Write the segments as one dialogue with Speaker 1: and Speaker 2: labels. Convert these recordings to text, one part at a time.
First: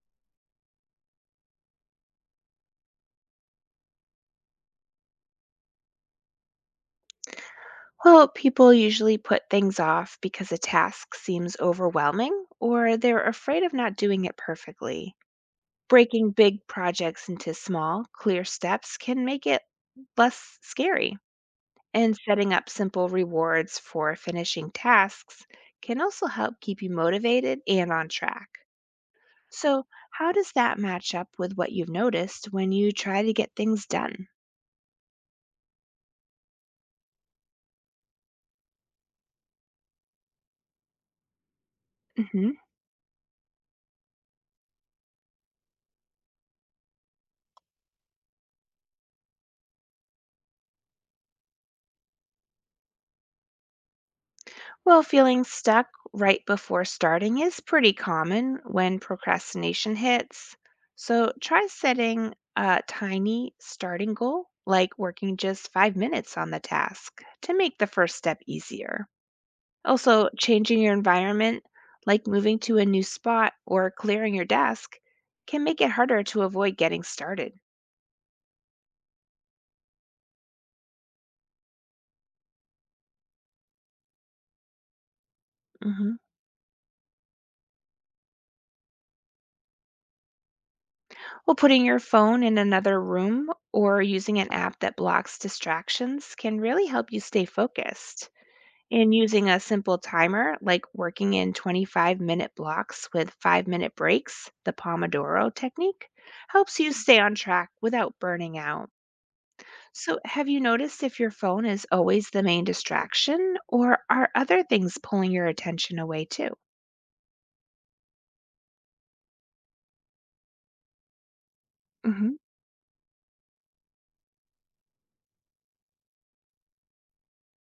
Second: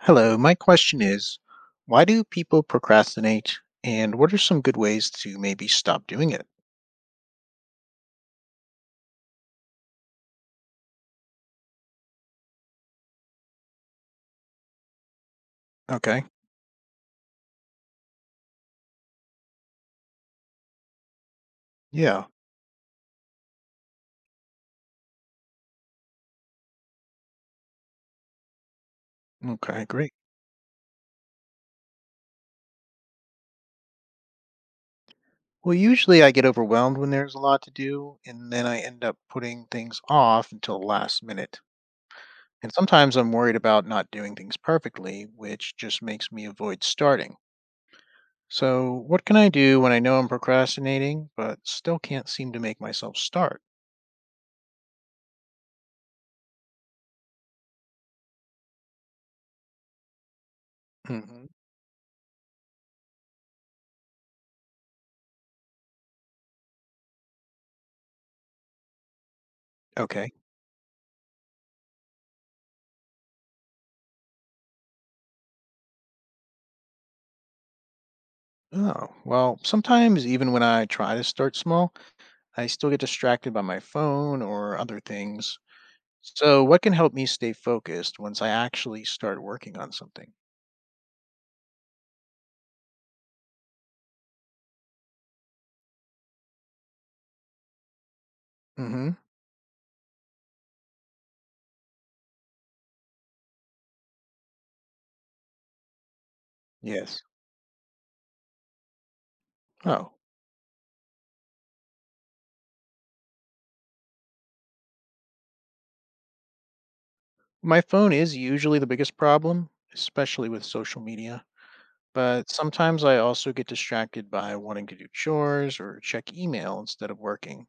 Speaker 1: Hello, my question is, why do people procrastinate and what are some good ways to maybe stop doing it?
Speaker 2: Well, people usually put things off because a task seems overwhelming or they're afraid of not doing it perfectly.
Speaker 1: Okay.
Speaker 2: Breaking big projects into small, clear steps can make it less scary. And
Speaker 1: Yeah.
Speaker 2: setting up simple rewards for finishing tasks can also help keep you motivated and on track.
Speaker 1: Okay,
Speaker 2: So,
Speaker 1: great.
Speaker 2: how does that match up with what you've noticed when you try to get things done?
Speaker 1: Well, usually I get overwhelmed when there's a lot to do, and then I end up putting things off until the last minute.
Speaker 2: Mhm.
Speaker 1: And sometimes I'm worried about not doing things perfectly, which just makes me avoid starting. So, what can I do when I know I'm procrastinating, but still can't seem to make myself start?
Speaker 2: Well, feeling stuck right before starting is pretty common when procrastination hits. So
Speaker 1: hmm
Speaker 2: try setting a tiny starting goal, like working just 5 minutes on the task, to make the first step easier. Also,
Speaker 1: Okay.
Speaker 2: changing your environment, like moving to a new spot or clearing your desk, can make it harder to avoid getting started.
Speaker 1: Oh, well, sometimes even when I try to start small, I still get distracted by my phone or other things.
Speaker 2: Mhm.
Speaker 1: So, what can help me stay focused once I actually start working on something?
Speaker 2: Well, putting your phone in another room or using an app that blocks distractions can really help you stay focused.
Speaker 1: Hmm.
Speaker 2: And using a simple timer, like working in 25-minute blocks with 5 minute breaks, the Pomodoro technique, helps you
Speaker 1: Yes.
Speaker 2: stay on track without burning out.
Speaker 1: Oh,
Speaker 2: So, have you noticed if your phone is always the main distraction, or are other things pulling your attention away too?
Speaker 1: my phone is usually the biggest problem, especially with social media.
Speaker 2: Hmm.
Speaker 1: But sometimes I also get distracted by wanting to do chores or check email instead of working.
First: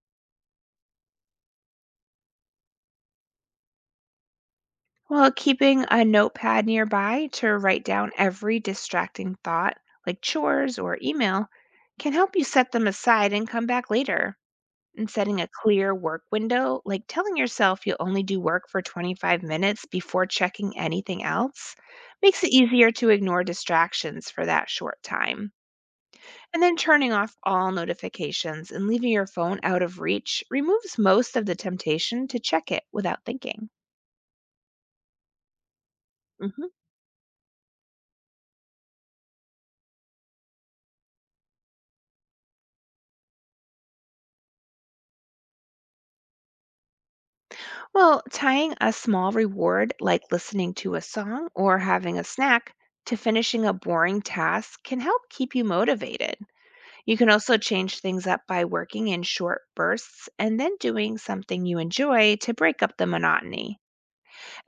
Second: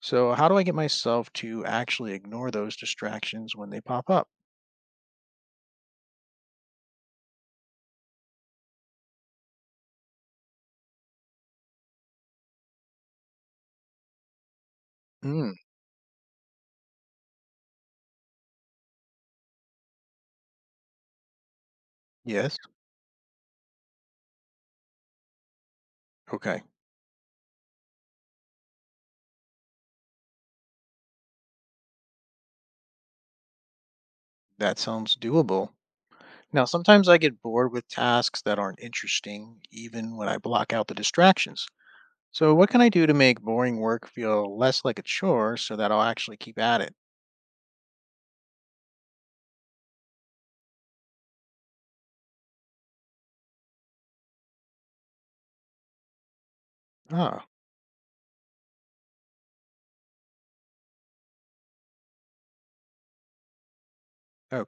Speaker 1: So, how do I get myself to actually ignore those distractions when they pop up?
Speaker 2: Well, keeping a notepad nearby to write down every distracting thought, like chores or email, can help you set them aside and come back later. And setting a
Speaker 1: Mm,
Speaker 2: clear work window, like telling yourself you'll only do work for 25 minutes before checking anything else, makes it
Speaker 1: yes.
Speaker 2: easier to ignore distractions for that short time. And
Speaker 1: Okay.
Speaker 2: then turning off all notifications and leaving your phone out of reach removes most of the temptation to check it without thinking.
Speaker 1: That sounds doable. Now,
Speaker 2: Mhm.
Speaker 1: sometimes I get bored with tasks that aren't interesting, even when I block out the distractions. So, what can I do to make boring work feel less like a chore so that I'll actually keep at it?
Speaker 2: Well, tying a small reward like listening to a song or having a snack to finishing a boring task can help keep you motivated. You can
Speaker 1: Ah,
Speaker 2: also change things up by working in short bursts and then doing something you enjoy to break up the monotony.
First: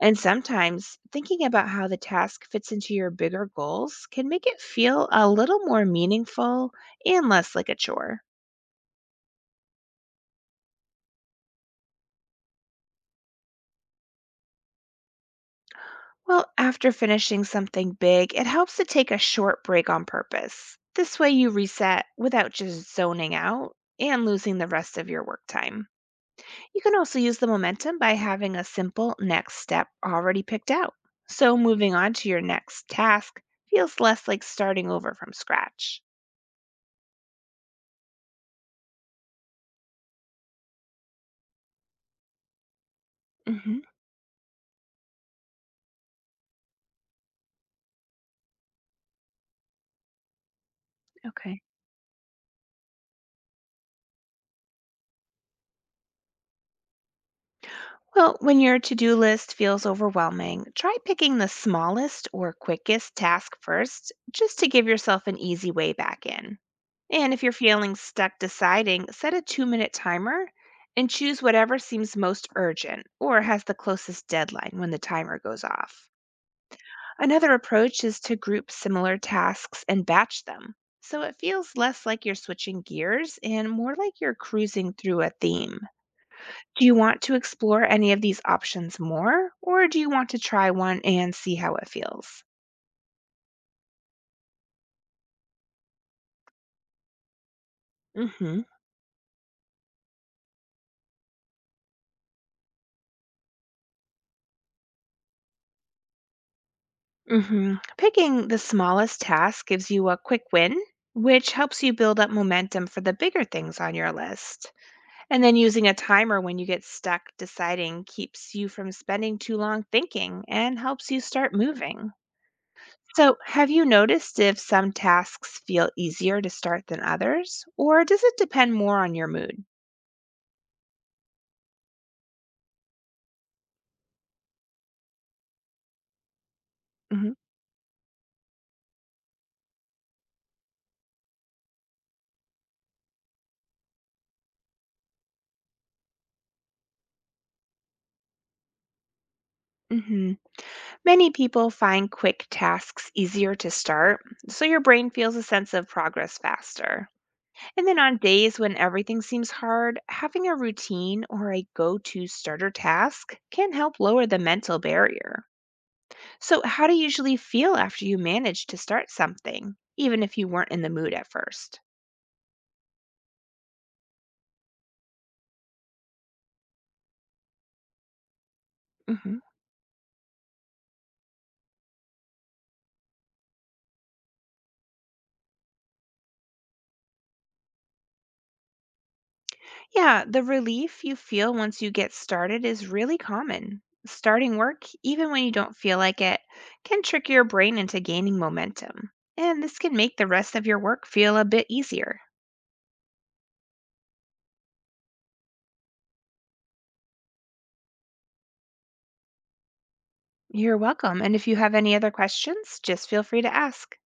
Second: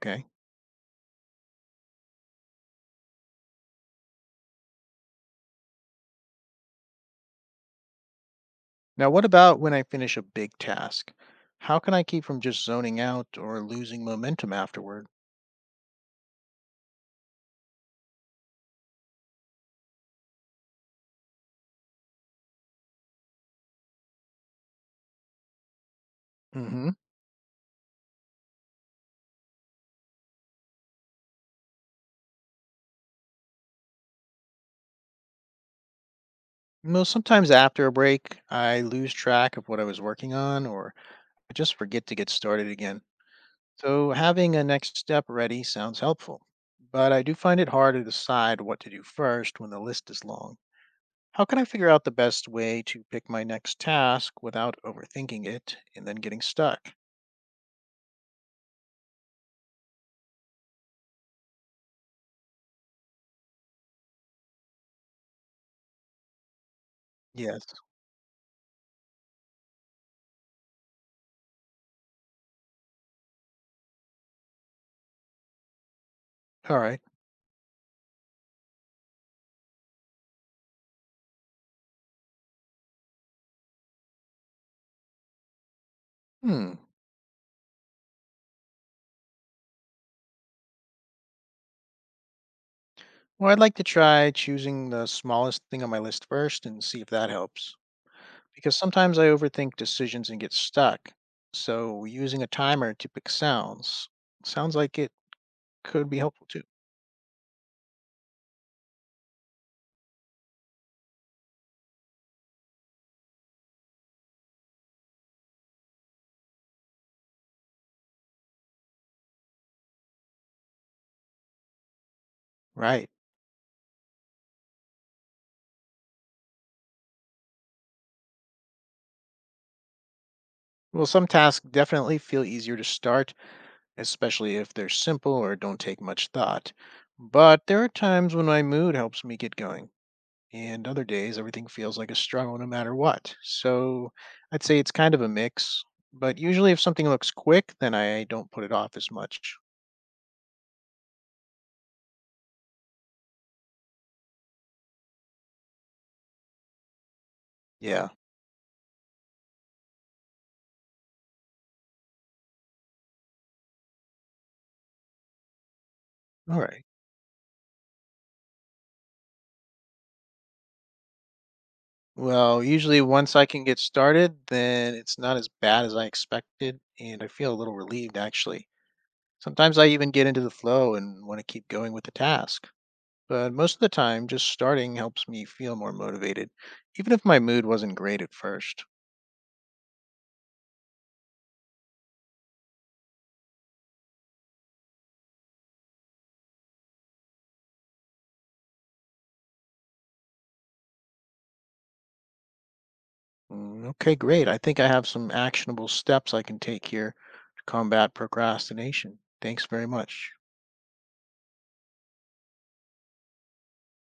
Speaker 2: And sometimes thinking about how the task fits into your bigger goals can make it feel a little more meaningful and less like a chore.
Speaker 1: Now, what about when I finish a big task? How can I keep from just zoning out or losing momentum afterward?
Speaker 2: Well, after finishing something big, it helps to take a short break on purpose. This way you reset without just zoning out and losing the rest of your work time. You
Speaker 1: Mm-hmm.
Speaker 2: can also use the momentum by having a simple next step already picked out. So moving on to your next task feels less like starting over from scratch.
Speaker 1: Well, sometimes after a break, I lose track of what I was working on, or I just forget to get started again.
Speaker 2: Hmm.
Speaker 1: So having a next step ready sounds helpful, but I do find it hard to decide what to do first when the list is long. How can
Speaker 2: Okay.
Speaker 1: I figure out the best way to pick my next task without overthinking it and then getting stuck?
Speaker 2: Well, when your to do list feels overwhelming, try picking the smallest or quickest task first just to give yourself an easy way back in. And if you're
Speaker 1: Yes.
Speaker 2: feeling stuck deciding, set a 2 minute timer and choose whatever seems most urgent or has the closest deadline when the timer goes off.
Speaker 1: All right.
Speaker 2: Another approach is to group similar tasks and batch them. So it feels less like you're switching gears and more like you're cruising through a theme.
Speaker 1: Hmm.
Speaker 2: Do you want to explore any of these options more, or do you want to try one and see how it feels?
Speaker 1: Well, I'd like to try choosing the smallest thing on my list first and see if that helps.
Speaker 2: Mhm.
Speaker 1: Because sometimes I overthink decisions and get stuck. So using a timer to pick sounds like it could be helpful too.
Speaker 2: Mhm. Picking the smallest task gives you a quick win, which helps you build up momentum for the bigger things on your list. And then using a timer when you get stuck deciding keeps you from spending too long thinking and helps you start moving.
Speaker 1: Right.
Speaker 2: So, have you noticed if some tasks feel easier to start than others, or does it depend more on your mood?
Speaker 1: Well, some tasks definitely feel easier to start, especially if they're simple or don't take much thought.
Speaker 2: Hmm.
Speaker 1: But there are times when my mood helps me get going, and other days everything feels like a struggle no matter what. So I'd say it's kind of a mix, but usually if something looks quick, then I don't put it off as much.
Speaker 2: Hmm. Many people find quick tasks easier to start, so your brain feels a sense of progress faster. And then
Speaker 1: Yeah,
Speaker 2: on days when everything seems hard, having a routine or a go to starter task can help lower the mental barrier.
Speaker 1: all
Speaker 2: So,
Speaker 1: right.
Speaker 2: how do you usually feel after you manage to start something, even if you weren't in the mood at first?
Speaker 1: Well, usually once I can get started, then it's not as bad as I expected, and I feel a little relieved actually.
Speaker 2: Hmm.
Speaker 1: Sometimes I even get into the flow and want to keep going with the task. But most of the time, just starting helps me feel more motivated, even if my mood wasn't great at first.
Speaker 2: Yeah, the relief you feel once you get started is really common. Starting work, even when you don't feel like it, can trick your brain into gaining momentum. And this can make the rest of your work feel a bit easier.
Speaker 1: Mm, okay, great. I think I have some actionable steps I can take here to combat procrastination. Thanks very much.
Speaker 2: You're welcome. And if you have any other questions, just feel free to ask.